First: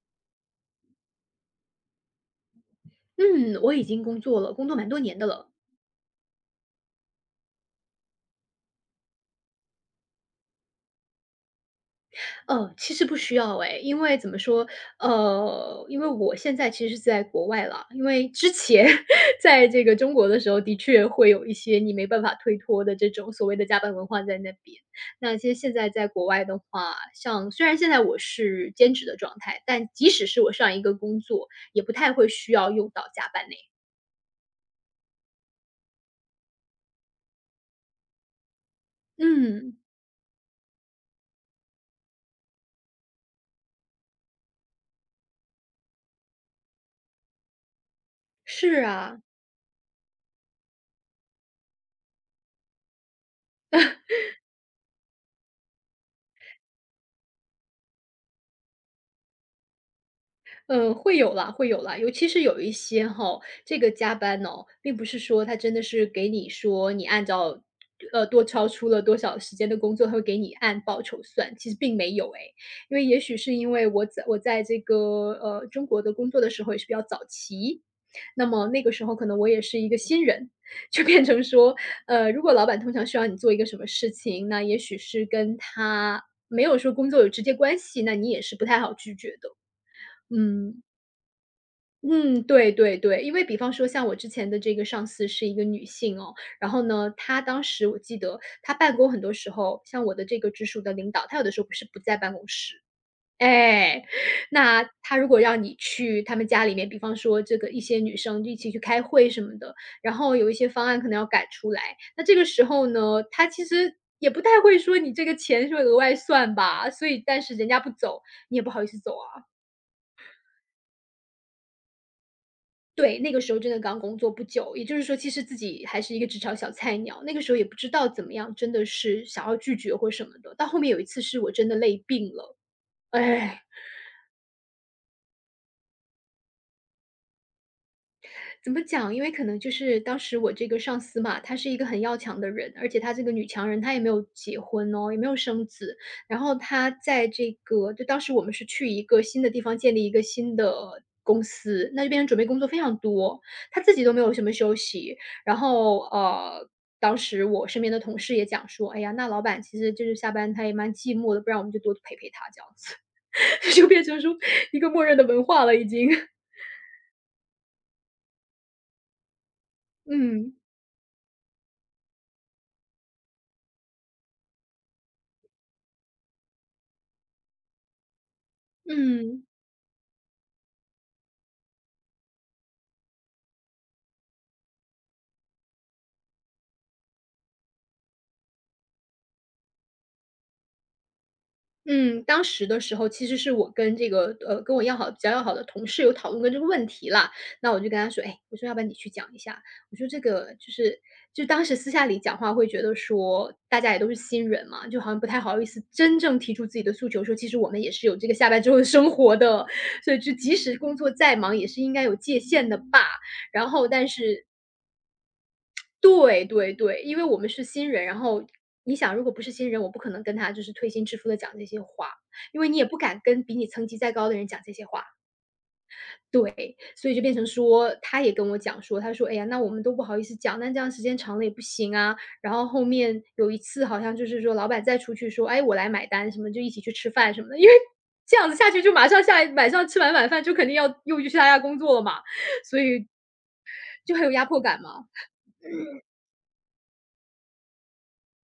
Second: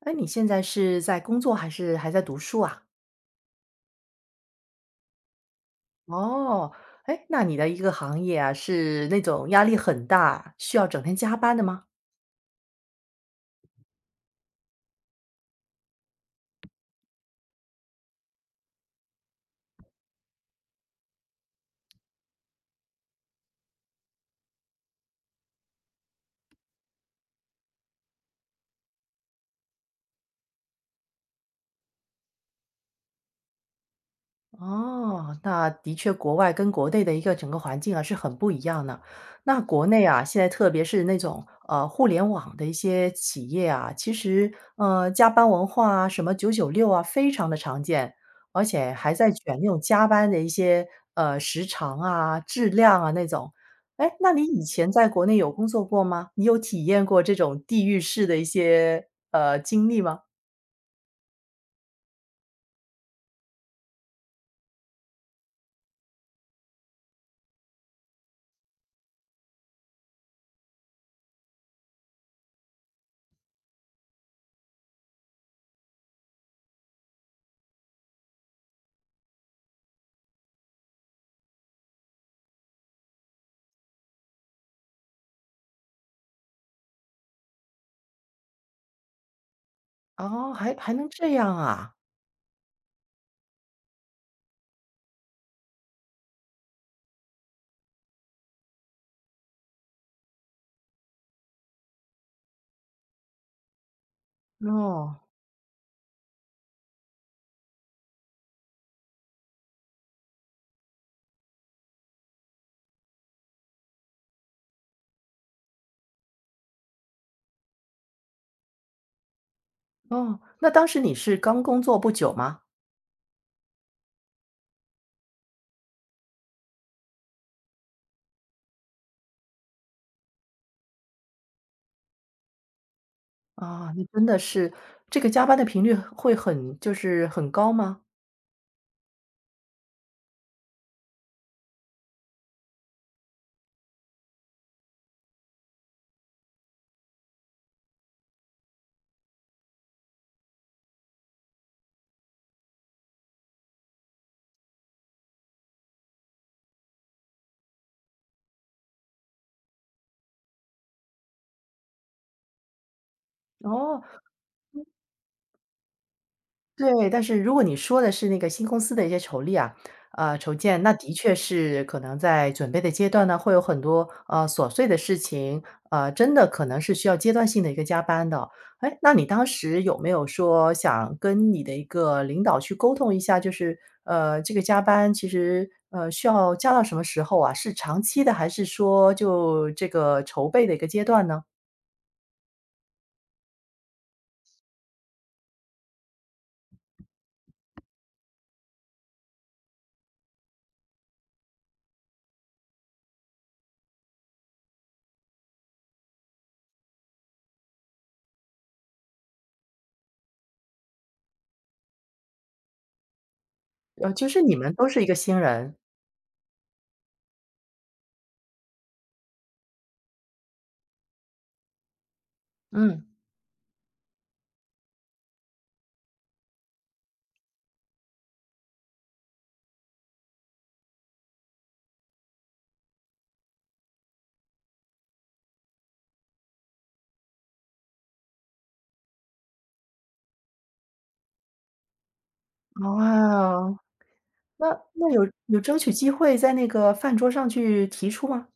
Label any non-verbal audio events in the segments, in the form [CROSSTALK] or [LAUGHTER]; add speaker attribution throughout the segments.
Speaker 1: 哎，你现在是在工作还是还在读书啊？
Speaker 2: 嗯，我已经工作了，工作蛮多年的了。
Speaker 1: 哦，哎，那你的一个行业啊，是那种压力很大，需要整天加班的吗？
Speaker 2: 其实不需要诶，因为怎么说，因为我现在其实是在国外啦，因为之前 [LAUGHS] 在这个中国的时候，的确会有一些你没办法推脱的这种所谓的加班文化在那边。那其实现在在国外的话，像虽然现在我是兼职的状态，但即使是我上一个工作，也不太会需要用到加班呢。
Speaker 1: 哦，那的确国外跟国内的一个整个环境啊，是很不一样的。那
Speaker 2: 嗯，
Speaker 1: 国内啊，现在特别是那种，互联网的一些企业啊，其实，加班文化啊，什么996啊，非常的常见，而
Speaker 2: 是
Speaker 1: 且还
Speaker 2: 啊，
Speaker 1: 在卷那种加班的一些，时长啊、质量啊那种。哎，那你以前在国内有工作过吗？你有体验过这种地狱式的一些，经历吗？
Speaker 2: 嗯，会有啦，会有啦，尤其是有一些哈，这个加班哦，并不是说他真的是给你说你按照多超出了多少时间的工作，他会给你按报酬算，其实并没有诶，因为也许是因为我在这个中国的工作的时候也是比较早期，那么那个时候可能我也是一个新人，[LAUGHS] 就变成说，如果老板通常需要你做一个什么事情，那也许是跟他没有说工作有直接关系，那你也是不太好拒绝的。
Speaker 1: 哦，还
Speaker 2: 嗯，
Speaker 1: 还能这样啊，
Speaker 2: 嗯，对对对，因为比方说像我之前的这个上司是一个女性哦，然后呢，她当时我记得她办公很多时候，像我的这个直属的领导，她有的时候不是不在办公室，哎，那她
Speaker 1: 哦。
Speaker 2: 如果让你去他们家里面，比方说这个一些女生一起去开会什么的，然后有一些方案可能要改出来，那这个时候呢，她也不太会说你这个钱是额外算吧，所以但是人家不走，你也不好意思走啊。
Speaker 1: 哦，那当时你是刚工作不久吗？
Speaker 2: 对，那个时候真的刚工作不久，也就是说其实自己还是一个职场小菜鸟，那个时候也不知道怎么样，真的是想要拒绝或什么的。到后面有一次是我真的累病了，哎。
Speaker 1: 啊，那真的是这个加班的频率会很就是很高吗？
Speaker 2: 怎么讲？因为可能就是当时我这个上司嘛，她是一个很要强的人，而且她这个女强人，她也没有结婚哦，也没有生子。然后她在这个就当时我们是去一个新的地方建立一个新的公司，那这边准备工作非常多，她自己都没有什么休息。然后当时我身边的同事也讲说，哎呀，那老板其实就是下班他也蛮寂寞的，不然我们就多陪陪他这样子，[LAUGHS] 就
Speaker 1: 哦，
Speaker 2: 变成说一个默认的文化了已经。
Speaker 1: 对，但是如果你说的是那个新公司的一些筹立啊，
Speaker 2: [LAUGHS]
Speaker 1: 筹
Speaker 2: 嗯
Speaker 1: 建，那的确是可能在准备的阶段呢，会有很多琐碎的事情，真的可能是需要阶段性的一个加班的。哎，那你
Speaker 2: 嗯。
Speaker 1: 当时有没有说想跟你的一个领导去沟通一下，就是这个加班其实需要加到什么时候啊？是长期的，还是说就这个筹备的一个阶段呢？
Speaker 2: 嗯，当时的时候其实是我跟这个,跟我比较要好的同事有讨论过这个问题啦。那我就跟他说："哎，我说要不然你去讲一下。"我说："这个就是就当时私下里讲话会觉得说，大家也都是新人嘛，就好像不太好意思真正提出自己的诉求，说其实我们也是有这个下班之后的生活的，所以就即使工作再忙，也是应该有界限的吧。"然后但
Speaker 1: 就是
Speaker 2: 是
Speaker 1: 你们都是一个新人，
Speaker 2: 对对对，因为我们是新人，然后你想，如果不是新人，我不可能跟他就是推心置腹的讲这些话，因为你也不
Speaker 1: 嗯，
Speaker 2: 敢跟比你层级再高的人讲这些话。对，所以就变成说，他也跟我讲说，他说："哎呀，那我们都不好意思讲，那这样时间长了也不行啊。"然后后面有一次好像就是说，老板再出去说："哎，我来买单什么，就一起去吃饭什么的。"因为这样子下去就马上下晚上吃完晚饭就肯定要又去下一家工作了嘛，
Speaker 1: 哦。
Speaker 2: 就很有压迫
Speaker 1: 那
Speaker 2: 感嘛。
Speaker 1: 那有争取机会在那个饭桌上去提出吗？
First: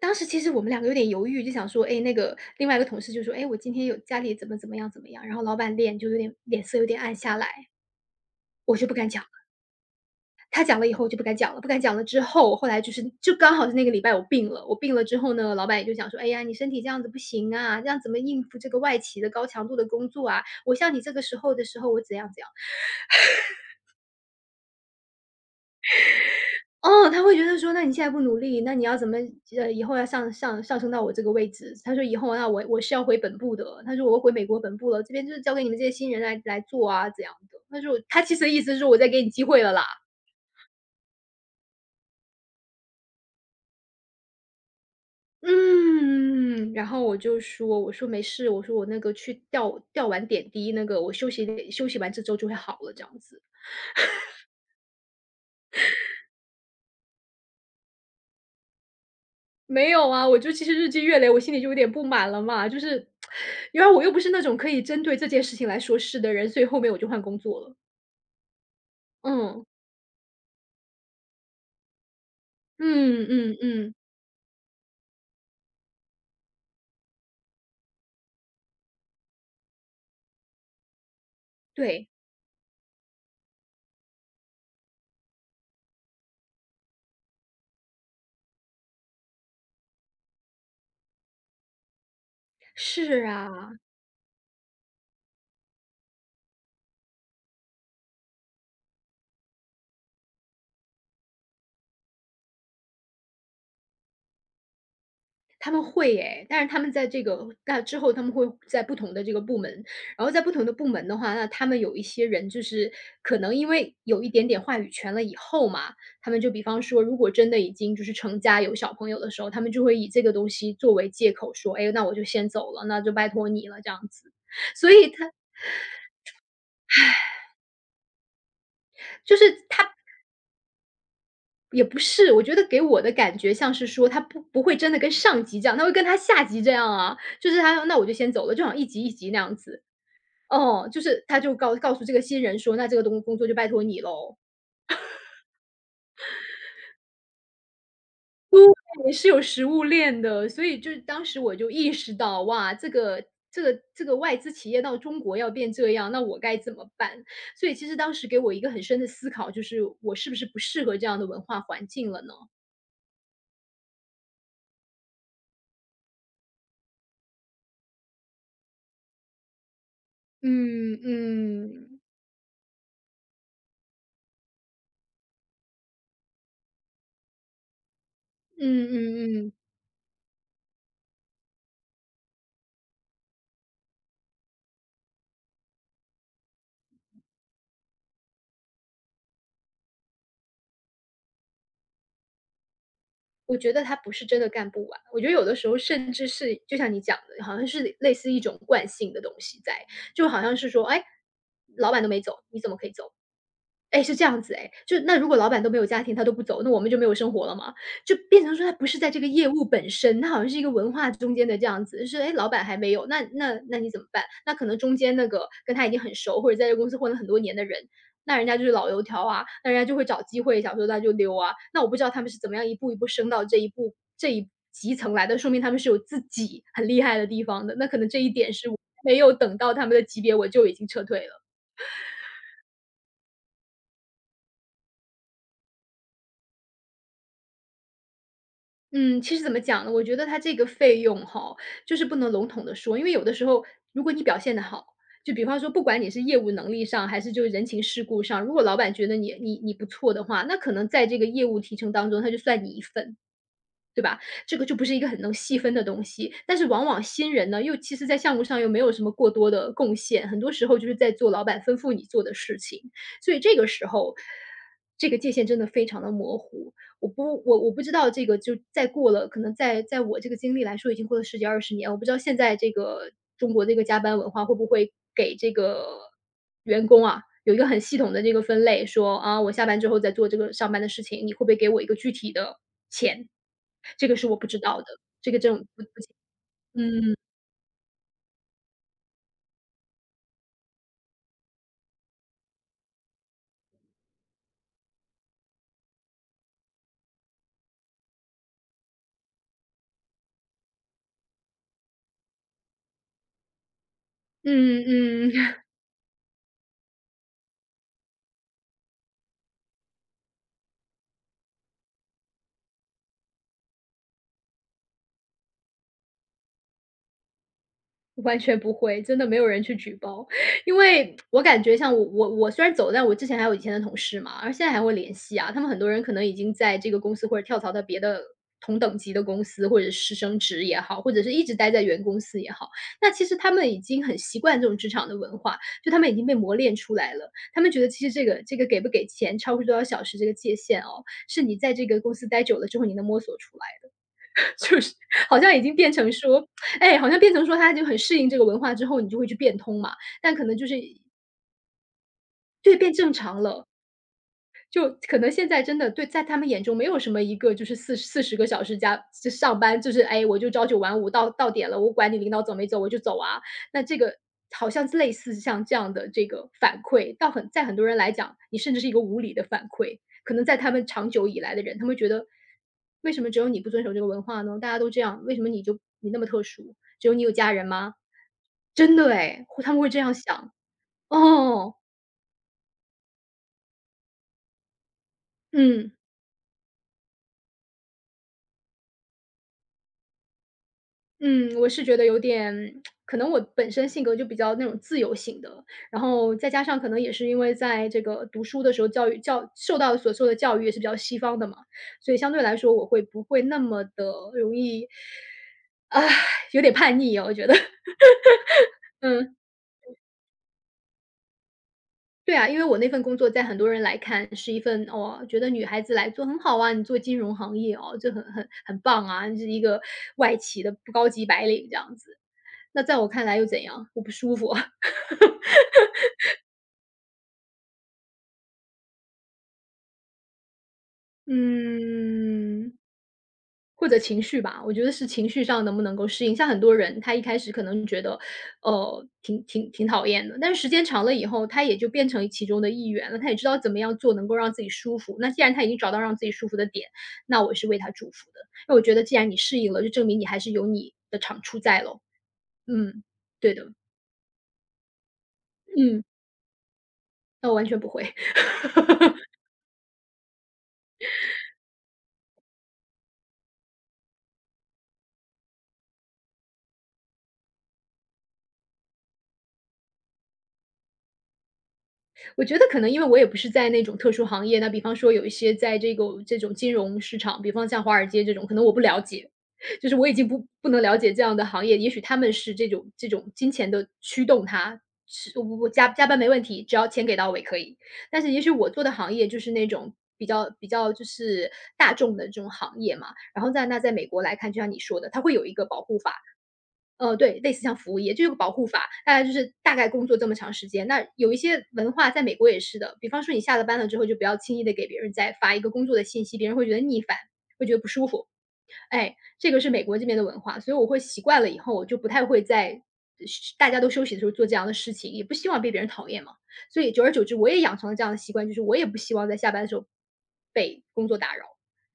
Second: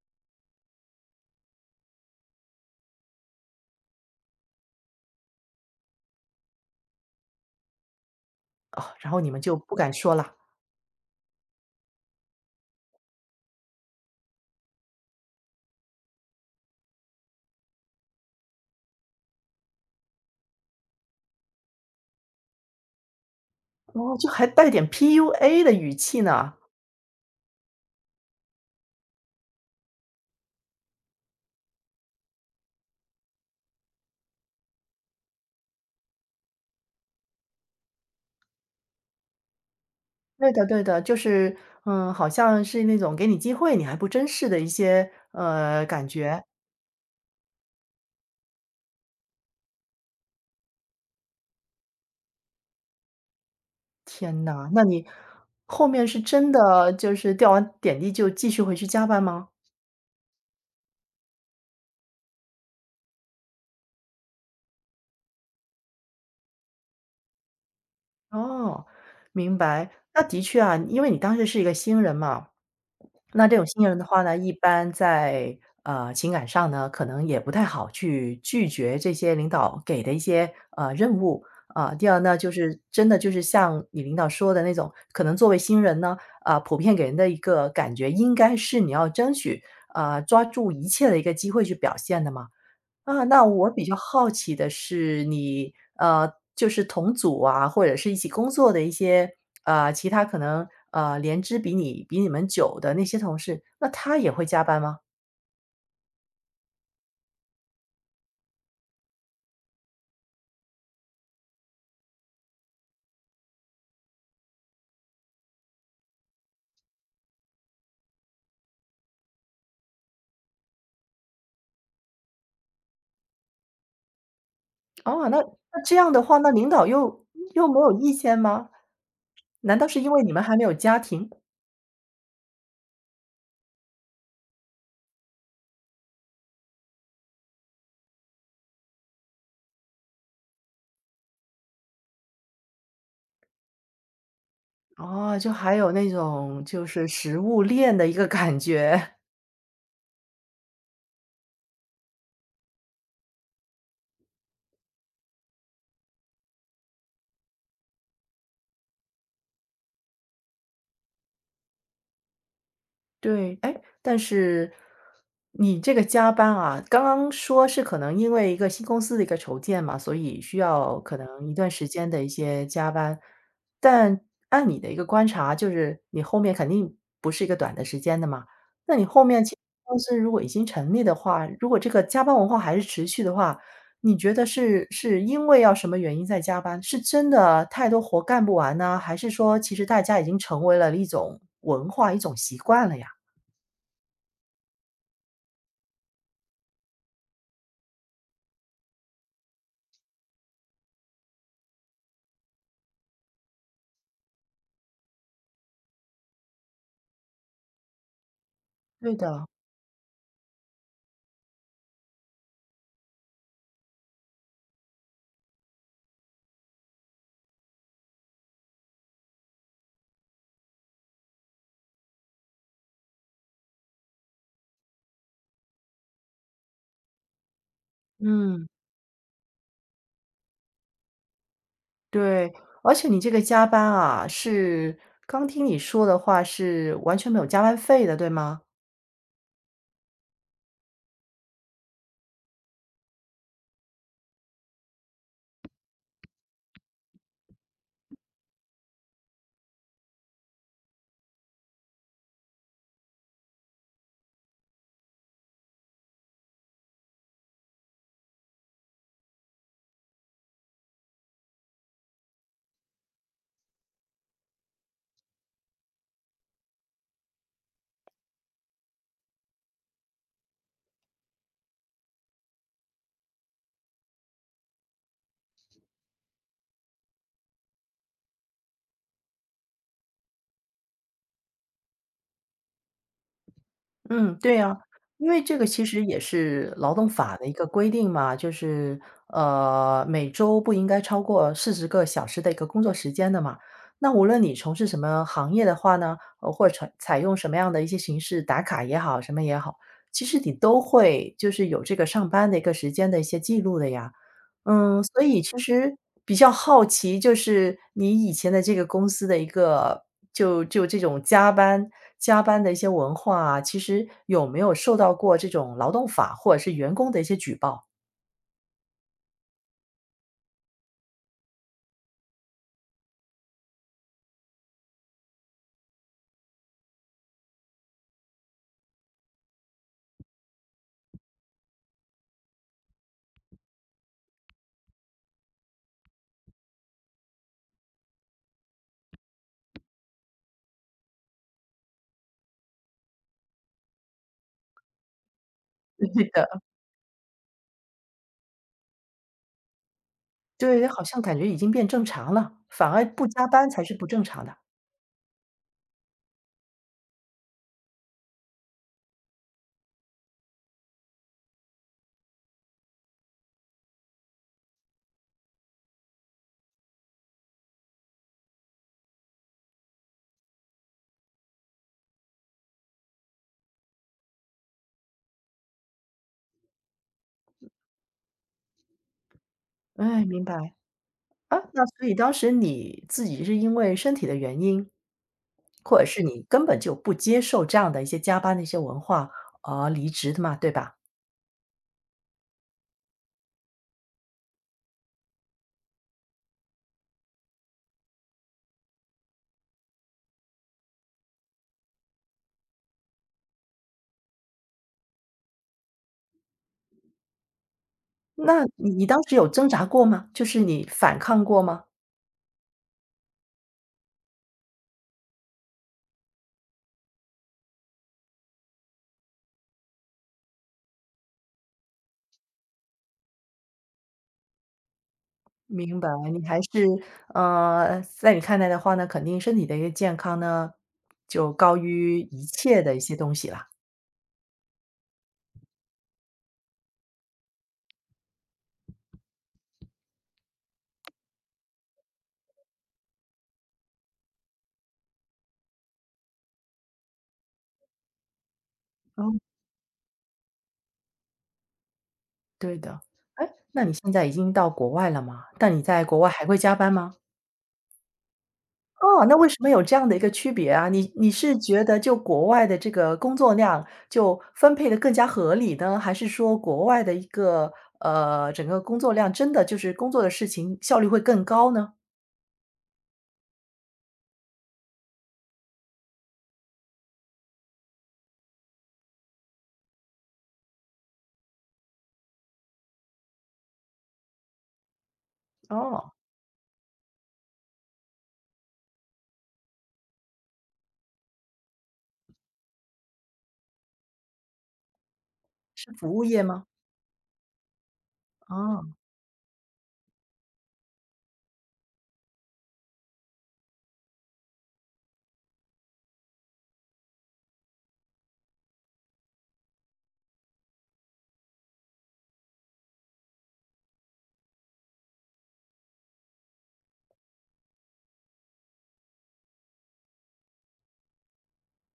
Speaker 2: 当时其实我们两个有点犹豫，就想说，哎，那个另外一个同事就说，哎，我今天有家里怎么怎么样怎么样，然后老板脸就有点脸色有点暗下来，我
Speaker 1: 哦，
Speaker 2: 就不敢
Speaker 1: 然后
Speaker 2: 讲。
Speaker 1: 你们就不敢说了，
Speaker 2: 他讲了以后，我就不敢讲了，不敢讲了之后，后来就是就刚好是那个礼拜我病了，我病了之后呢，老板也就讲说，哎呀，你身体这样子不行啊，这样怎么应付这个外企的高强度的工作啊？我像你这个时候，我怎样怎样。
Speaker 1: 哦，就还带点 PUA 的语气呢。
Speaker 2: 哦，他会觉得说："那你现在不努力，那你要怎么以后要上升到我这个位置？"他说："以后那我是要回本部的。"他说："我会回美国本部了，这边就是交给你们这些新人来做啊，怎样的。"他说："他其实的意思是我在给你机会了啦。"
Speaker 1: 对的对的，就是，嗯，好像是那种给你机会，你还不珍视的一些，感觉。
Speaker 2: 嗯，然后我就说："我说没事，我说我那个去吊完点滴，那个我休息完这周就会好了，这样子。"
Speaker 1: 天呐，那你后面是真的就是掉完点滴就继续回去加班吗？
Speaker 2: 没有啊，我就其实日积月累，我心里就有点不满了嘛，就是 [TSK]，因为我又不是那种可以针对这件事情来说事的人，所以后面我就换工作了。
Speaker 1: 哦，明
Speaker 2: 嗯，
Speaker 1: 白。那的确啊，因为你当时是一个新人嘛。
Speaker 2: 嗯
Speaker 1: 那这
Speaker 2: 嗯
Speaker 1: 种新
Speaker 2: 嗯，
Speaker 1: 人的话呢，一般在情感上呢，可能也不太好去拒绝这些领导给的一些任务啊、
Speaker 2: 对，
Speaker 1: 第二呢，就是真的就是像你领导说的那种，可能作为新人呢，啊、普遍给人的一个感觉应该是你要争取啊、抓住一切的一个机会去表现的嘛。啊，
Speaker 2: 是
Speaker 1: 那我
Speaker 2: 啊，
Speaker 1: 比较好奇的是你，就是同组啊，或者是一起工作的一些，啊，其他可能，连资比你们久的那些同事，那他也会加班吗？
Speaker 2: 他们会哎，但是他们在这个那之后，他们会在不同的这个部门，然后在不同的部门的话，那他们有一些人就是可能因为有一点点话语权了以后嘛，他们就比方说，如果真的已经就是成家有小朋友的时候，他们就会以这个东西作为借口说，哎，那我就先走了，那就拜托你了这样子。所以
Speaker 1: 哦，
Speaker 2: 他
Speaker 1: 那这样的话，那领导又没有意见吗？
Speaker 2: 就是
Speaker 1: 难
Speaker 2: 他
Speaker 1: 道是因为你们还没有家庭？
Speaker 2: 也不是，我觉得给我的感觉像是说他不会真的跟上级这样，他会跟他下级这样啊，就是他那我就先走了，就好像一级一级那样子。哦，就是他就告诉这个新人说，那这个东工作就拜托你喽。
Speaker 1: 哦，就还有那种就是食物链的一个感
Speaker 2: 对，
Speaker 1: 觉。
Speaker 2: 是有食物链的，所以就是当时我就意识到，哇，这个外资企业到中国要变这样，那我该怎么办？所以其实当时给我一个很深的思考，就是我是不是不适合这样的文化环境了呢？
Speaker 1: 对，哎，但是你这个加班啊，刚刚说是可能因为一个新公司的一个筹建嘛，所以需
Speaker 2: 嗯
Speaker 1: 要可能一段时
Speaker 2: 嗯
Speaker 1: 间的一些加班。但按你的一个观察，就是你后面肯定不是一个短的时间的嘛。
Speaker 2: 嗯
Speaker 1: 那你后面
Speaker 2: 嗯
Speaker 1: 其
Speaker 2: 嗯。
Speaker 1: 实公司如果已经成立的话，如果这个加班文化还是持续的话，你觉得是因为要什么原因在加班？是真的太多活干不完呢，还是说其实大家已经成为了一种文化、一种习惯了呀？
Speaker 2: 我觉得他不是真的干不完，我觉得有的时候甚至是就像你讲的，好像是类似一种惯性的东西在，就好像是说，哎，老板都没走，你怎么可以走？哎，是这样子哎，就那如果老板都没有家庭，他都不走，那我们就没有生活了嘛？就变成说他不是在
Speaker 1: 对
Speaker 2: 这个
Speaker 1: 的，
Speaker 2: 业务本身，他好像是一个文化中间的这样子，就是哎，老板还没有，那那你怎么办？那可能中间那个跟他已经很熟，或者在这个公司混了很多年的人，那人家就是老油条啊，那人家就会找机会想说那就溜啊。那我不知道他们是怎么样一步一步升到这一级层来的，说明他们是有自己很厉害的地方的。那可能这一点
Speaker 1: 嗯，
Speaker 2: 是我没有等到他们的级别，我就已经撤退了。
Speaker 1: 对，而且你这个加班啊，是刚听你说的话是完全没有加班费的，对吗？
Speaker 2: 嗯，其实怎么讲呢？我觉得它这个费用哈，就是不能笼统的说，因为有的时候如果你表现的好，就比方说不管你是业务能力上还是就是人情世故上，如果老板觉得你不错的话，那可能在这个业务提成当中，他就算你一份。对吧？这个就不是一个很能细分的东西。但是往往新人呢，又其实在项目上又没有什么过多的贡献，很多时候就是在做老板吩咐你做的事情，所以这个时候，这个界限真的非常的模糊。我不知道这个就再过了，可能在我这个经历来说，已经过了十几二十年，我不知道现在这个中国这个加班文化会不会给这个员工啊，有一个很系统的这个分类，说，啊，我下班之后再做这个上班的事情，你会不会给我一个具体的钱？这个是
Speaker 1: 嗯，
Speaker 2: 我不
Speaker 1: 对
Speaker 2: 知
Speaker 1: 呀，
Speaker 2: 道的，
Speaker 1: 因
Speaker 2: 这个
Speaker 1: 为
Speaker 2: 这
Speaker 1: 这个
Speaker 2: 种不
Speaker 1: 其
Speaker 2: 不
Speaker 1: 实
Speaker 2: 清
Speaker 1: 也是劳动
Speaker 2: 嗯，
Speaker 1: 法的一个规定嘛，就是每周不应该超过40个小时的一个工作时间的嘛。那无论你从事什么行业的话呢，或者采用什么样的一些形式打卡也好，什么也好，其实你都会就是有这个上班的一个时间的一些记录的呀。
Speaker 2: 嗯
Speaker 1: 嗯，所以
Speaker 2: 嗯。
Speaker 1: 其实比较好奇，就是你以前的这个公司的一个就这种加班的一些文化啊，其实有没有受到过这种劳动法或者是员工的一些举报？
Speaker 2: 完全不会，真的没有人去举报。[LAUGHS] 因为我感觉像我虽然走了，但我之前还有以前的同事嘛，而现在还会联系啊。他们很多人可能已经在这个公司或者跳槽到别的同等级的公司，或者是升职也好，或者是一直待在原公司也好。那其实他们已经很习惯这种职场的文化，就他们已经被磨练出来了。他们觉得其实这个给不给钱，超过多少小时这个界限哦，是你在这个公司待久了之后你能摸索出来。[LAUGHS] 好像已经变成
Speaker 1: [LAUGHS] 对的，
Speaker 2: 说，哎，好像变成说他就很适应这个文化之后，你就会去变通嘛，但可能就是
Speaker 1: 对，好像感觉已经变正常了，
Speaker 2: 对，
Speaker 1: 反
Speaker 2: 变
Speaker 1: 而
Speaker 2: 正
Speaker 1: 不
Speaker 2: 常
Speaker 1: 加
Speaker 2: 了。
Speaker 1: 班才是不正常的。
Speaker 2: 就可能现在真的对在他们眼中没有什么一个就是四十个小时加就上班，就是哎，我就朝九晚五到到点了，我管你领导走没走，我就走啊。那这个好像类似像这样的这个反馈，到很在很多人来讲，你甚至是一个无理的反馈。可能在他们长久以来的人，他们觉得为什么只有你不遵守这个文化呢？大家都这样，为什么你就你那么特殊？只有你有家人吗？真的哎，会他们会这样
Speaker 1: 哎，明
Speaker 2: 想。
Speaker 1: 白。啊，
Speaker 2: 哦，
Speaker 1: 那所以当时你自己是因为身体的原因，
Speaker 2: 嗯。
Speaker 1: 或者是你根本就不接受这样的一些加班的一些文化而离职的嘛，对吧？
Speaker 2: 嗯，我是觉得有点可能我本身性格就比较那种自由型的，然后再加上可能也是因为在这个读书的时候，教育教受到所受的教育也是比较西方的嘛，所以相对来说我会不会那么的容易啊，有点叛逆啊，我觉得。[LAUGHS]
Speaker 1: 那你当时
Speaker 2: 嗯，
Speaker 1: 有挣扎过吗？就是你反抗过吗？
Speaker 2: 对啊，因为我那份工作在很多人来看是一份，哦，觉得女孩子来做很好啊，你做金融行业哦，这很很棒啊，你是一个外企的不高级白领这样子。那在我看来又怎样？我不舒服。
Speaker 1: 明白，你还是在你看来的话呢，肯定身体的一个健康呢，就高于一
Speaker 2: 嗯，
Speaker 1: 切的一些东西啦。
Speaker 2: 或者情绪吧，我觉得是情绪上能不能够适应。像很多人，他一开始可能觉得，挺讨厌的，但是时间长了以后，他也就变成其中的一员了，他也知道怎么样做能够让自己舒服。那既然他已经找到让自己舒服的点，那我是为他祝福的。那我觉得既然
Speaker 1: 哦，
Speaker 2: 你适应了，就证明你还是有你的长处在喽。
Speaker 1: 对的。
Speaker 2: 嗯，
Speaker 1: 哎，
Speaker 2: 对的，
Speaker 1: 那你现在已经到国外了吗？但你
Speaker 2: 嗯，
Speaker 1: 在国外还会加班吗？
Speaker 2: 那我完全不会。
Speaker 1: 哦，那为什么有这样的一个区别啊？你是觉得就国外的这个工作量就分配的更加合理呢？还是说国外的一个，整个工作量真的就是工作的事情效率会更高呢？
Speaker 2: 我觉得可能因为我也不是在那种特殊行业，那比方说有一些在这个金融市场，比方像华尔街这种，可能我不了解，就是我已经不能了解这样的行业。也许他们是这种金钱的驱动他是我加
Speaker 1: 哦，
Speaker 2: 班没问题，只要钱给到位可以。但是也许我做的行业就是那种比较就是大众的这种行业嘛，然后在美国来看，就像你说的，它会有一个保
Speaker 1: 是
Speaker 2: 护
Speaker 1: 服
Speaker 2: 法，
Speaker 1: 务业吗？
Speaker 2: 对，类似像服务业，就有个保护
Speaker 1: 哦，
Speaker 2: 法，大概就是大概工作这么长时间。那有一些文化在美国也是的，比方说你下了班了之后，就不要轻易的给别人再发一个工作的信息，别人会觉得逆反，会觉得不舒服。哎，这个是美国这边的文化，所以我会习惯了以后，我就不太会在是大家都休息的时候做这样的事情，也不希望被别人讨厌嘛。所以久而久之，我也养成了这样的习惯，就是我也不希望在下班的时候被工作打扰。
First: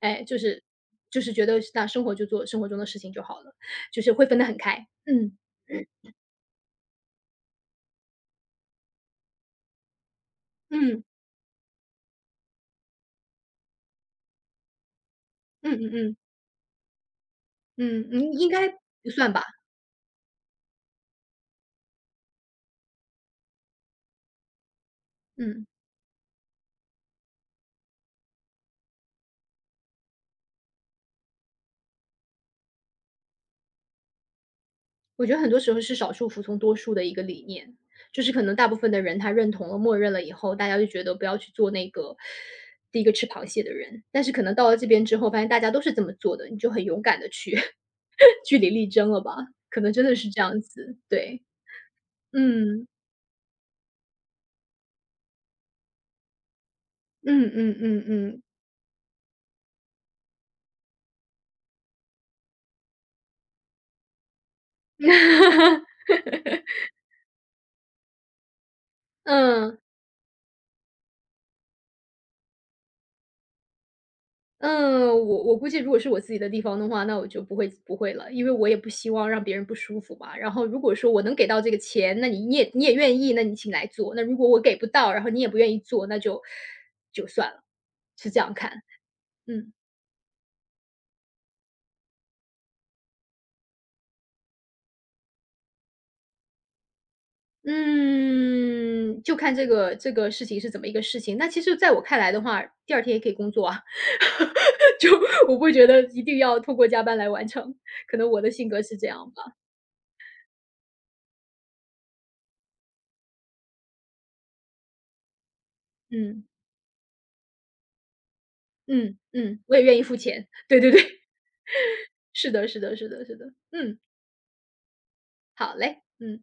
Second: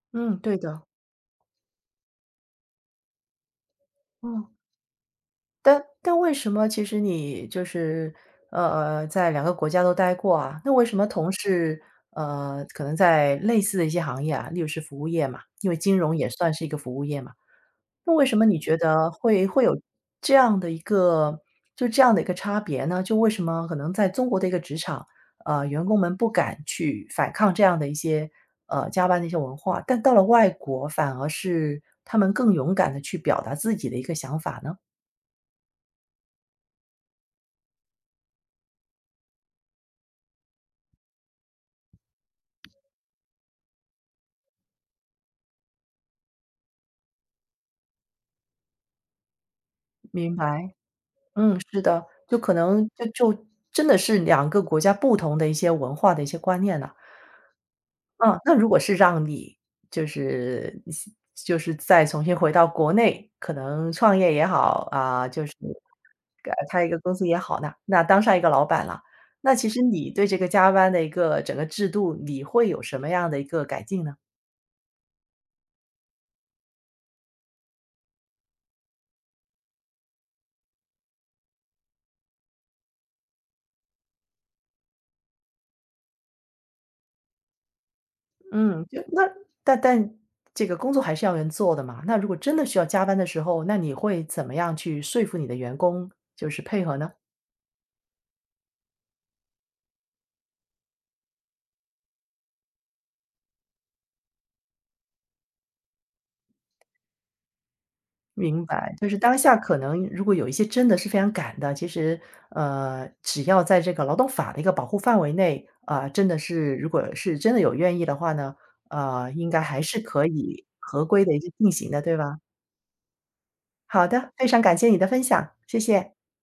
Speaker 2: 哎，就
Speaker 1: 嗯，对
Speaker 2: 是
Speaker 1: 的，
Speaker 2: 就是觉得那生活就做生活中的事情就好了，就是会分得
Speaker 1: 嗯。
Speaker 2: 很开。嗯，
Speaker 1: 但
Speaker 2: 嗯，
Speaker 1: 但为什么其实你就是，在两个国家都待过啊，那为什
Speaker 2: 嗯，
Speaker 1: 么同事，可能在类似的一些行业啊，例如是服务业嘛，因
Speaker 2: 嗯
Speaker 1: 为
Speaker 2: 嗯
Speaker 1: 金融
Speaker 2: 嗯，
Speaker 1: 也算是一个服务业嘛。
Speaker 2: 嗯，
Speaker 1: 那为
Speaker 2: 嗯
Speaker 1: 什么
Speaker 2: 应
Speaker 1: 你
Speaker 2: 该
Speaker 1: 觉
Speaker 2: 不
Speaker 1: 得
Speaker 2: 算吧，
Speaker 1: 会有这样的一个就这样的一个差别呢？就为什么可能在中国的一个职场，
Speaker 2: 嗯。
Speaker 1: 员工们不敢去反抗这样的一些，加班的一些文化，但到了外国反而是他们更勇敢的去表达自己的一个想法呢？
Speaker 2: 我觉得很多时候是少数服从多数的一个理念，就是可能大部分的人他认同了、默认了以后，大家就觉得不要去做那个第一个吃螃蟹的人。但是可能到了这边之后，发现大家都是这么做的，你就很勇敢的去 [LAUGHS] 据理力争了吧？可能真的是
Speaker 1: 明
Speaker 2: 这样
Speaker 1: 白，
Speaker 2: 子，对，
Speaker 1: 嗯，是的，就可能
Speaker 2: 嗯，
Speaker 1: 就真的是两个国家不同的一些文化的一些观念呢
Speaker 2: 嗯嗯嗯
Speaker 1: 嗯，
Speaker 2: 嗯
Speaker 1: 那如果是让你就是就是再重新回到国内，可能创业也好啊，就开一个公司也好呢，那当上一个老板了，
Speaker 2: [LAUGHS]，
Speaker 1: 那其
Speaker 2: 嗯。
Speaker 1: 实你对这个加班的一个整个制度，你会有什么样的一个改进呢？
Speaker 2: 嗯，我我估计如果是我自己的地方的话，那我就不会了，因为我也不希望让别人不舒服嘛。然后如果说我能给到这个钱，那你也也愿意，那你请来做。那如果我给不到，然后你也不愿意做，那就就算了，是这样看。
Speaker 1: 嗯，就那
Speaker 2: 嗯
Speaker 1: 但这个工作还是要人做的嘛，那如果真的需要加班的时候，那你会怎么样去说服你的员工，就是配合呢？
Speaker 2: 嗯，就看这个事情是怎么一个事情。那其实在我看来的话，第二天也可以工作啊，[LAUGHS] 就我不觉得一定要通过加班来完成，可能我的
Speaker 1: 明
Speaker 2: 性格
Speaker 1: 白，
Speaker 2: 是这
Speaker 1: 就是
Speaker 2: 样
Speaker 1: 当
Speaker 2: 吧。
Speaker 1: 下可能如果有一些真的是非常赶的，其实只要在这个劳动法的一个保护范围内，啊、真的
Speaker 2: 嗯
Speaker 1: 是如果是真的有愿意的话呢，
Speaker 2: 嗯
Speaker 1: 啊，应该
Speaker 2: 嗯，我
Speaker 1: 还
Speaker 2: 也愿
Speaker 1: 是
Speaker 2: 意付
Speaker 1: 可
Speaker 2: 钱，
Speaker 1: 以
Speaker 2: 对对对。
Speaker 1: 合规的一个进行的，对吧？
Speaker 2: 是的是的是的是的，嗯，
Speaker 1: 好的，非常感谢你的分享，
Speaker 2: 好
Speaker 1: 谢
Speaker 2: 嘞，
Speaker 1: 谢。
Speaker 2: 嗯。